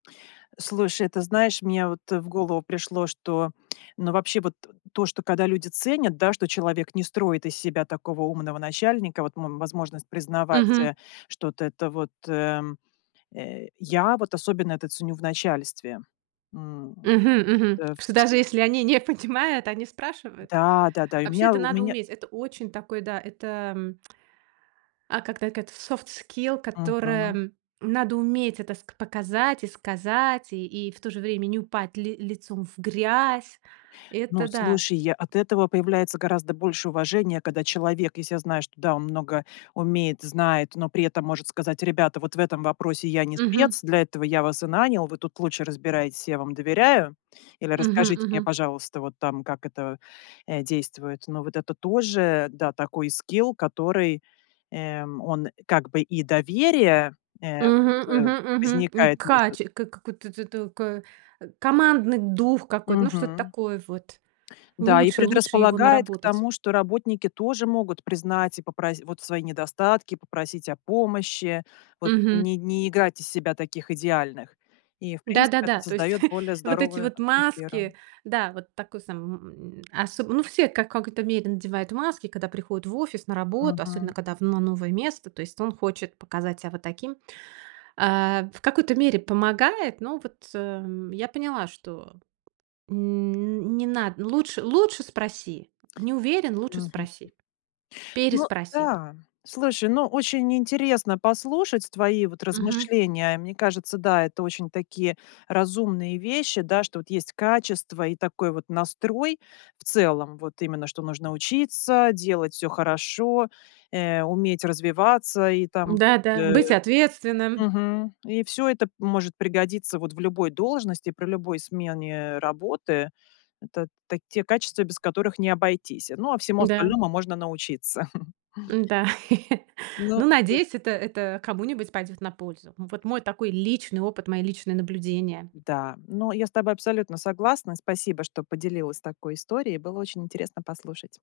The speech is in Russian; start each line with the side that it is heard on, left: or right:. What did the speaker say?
left: Слушай, ты знаешь, мне вот, э, в голову пришло, что, ну, вообще, вот то, что, когда люди ценят, да, что человек не строит из себя такого умного начальника, вот, м, возможность признавать,
right: Мгм.
left: э, что это вот, э, э, я вот особенно это ценю в начальстве, м,
right: Мгм, мгм.
left: да, в
right: Что,
left: с
right: даже если они не понимают, они спрашивают.
left: Да, да, да, и у
right: Вообще,
left: меня,
right: это
left: в у
right: надо
left: мен
right: уметь. Это очень такой, да, это а когда эт софт скилл,
left: Мгм.
right: которое надо уметь, это ск показать и сказать, и и в то же время не упать ли лицом в грязь.
left: Ну,
right: Это да.
left: слушай, я от этого появляется гораздо больше уважения, когда человек, если я знаю, что, да, он много умеет, знает, но при этом может сказать: "Ребята, вот в этом вопросе я не
right: Мгм.
left: спец, для этого я вас и нанял, вы тут лучше разбирайтесь, я вам доверяю". Или:
right: Мгм,
left: "Расскажите мне,
right: мгм.
left: пожалуйста, вот там как это, э, действует". Но вот это тоже, да, такой скилл, который, эм, он как бы и доверие, э,
right: Мгм,
left: вот, э,
right: мгм, мгм. Ни
left: возникает
right: кач
left: между
right: к к какой т т кой командный дух какой-то, ну, что-то
left: Мгм.
right: такое вот,
left: Да и
right: лучше лучше его
left: предрасполагает к
right: наработать.
left: тому, что работники тоже могут признать и попрос вот, свои недостатки, попросить о помощи, вот,
right: Мгм.
left: не не играть из себя таких идеальных. И, в принципе, это
right: Да-да-да, то есть
left: создаёт более
right: вот эти
left: здоровую
right: вот
left: атмосферу.
right: маски, да, вот такой сам, э, м, осо ну, все в какой-то мере надевают маски, когда приходят в офис на работу, особенно
left: Мгм.
right: когда в но новое место, то есть он хочет показать себя вот таким. А, в какой-то мере помогает, но вот, э, я поняла, что н не на лучш лучше спроси. Не уверен, лучше
left: Мгм.
right: спроси.
left: Ну
right: Переспроси.
left: да, слушай, но очень интересно послушать твои вот
right: Мгм.
left: размышления. Мне кажется, да, это очень такие разумные вещи, да, что вот есть качество и такой вот настрой в целом, вот. Именно, что нужно учиться, делать всё хорошо, э, уметь развиваться и там
right: Да
left: вот,
right: да,
left: э,
right: быть ответственным.
left: мгм, и всё это может пригодиться вот в любой должности, при любой смене работы. Это та те качества, без которых не обойтись. Ну, а всему
right: Да.
left: остальному можно научиться.
right: Да,
left: Ну,.
right: ну,
left: [unintelligible]
right: надеюсь, это это кому-нибудь пойдёт на пользу. Вот мой такой личный опыт, мои личные наблюдения.
left: Да, но я с тобой абсолютно согласна. Спасибо, что поделилась такой историей. Было очень интересно послушать.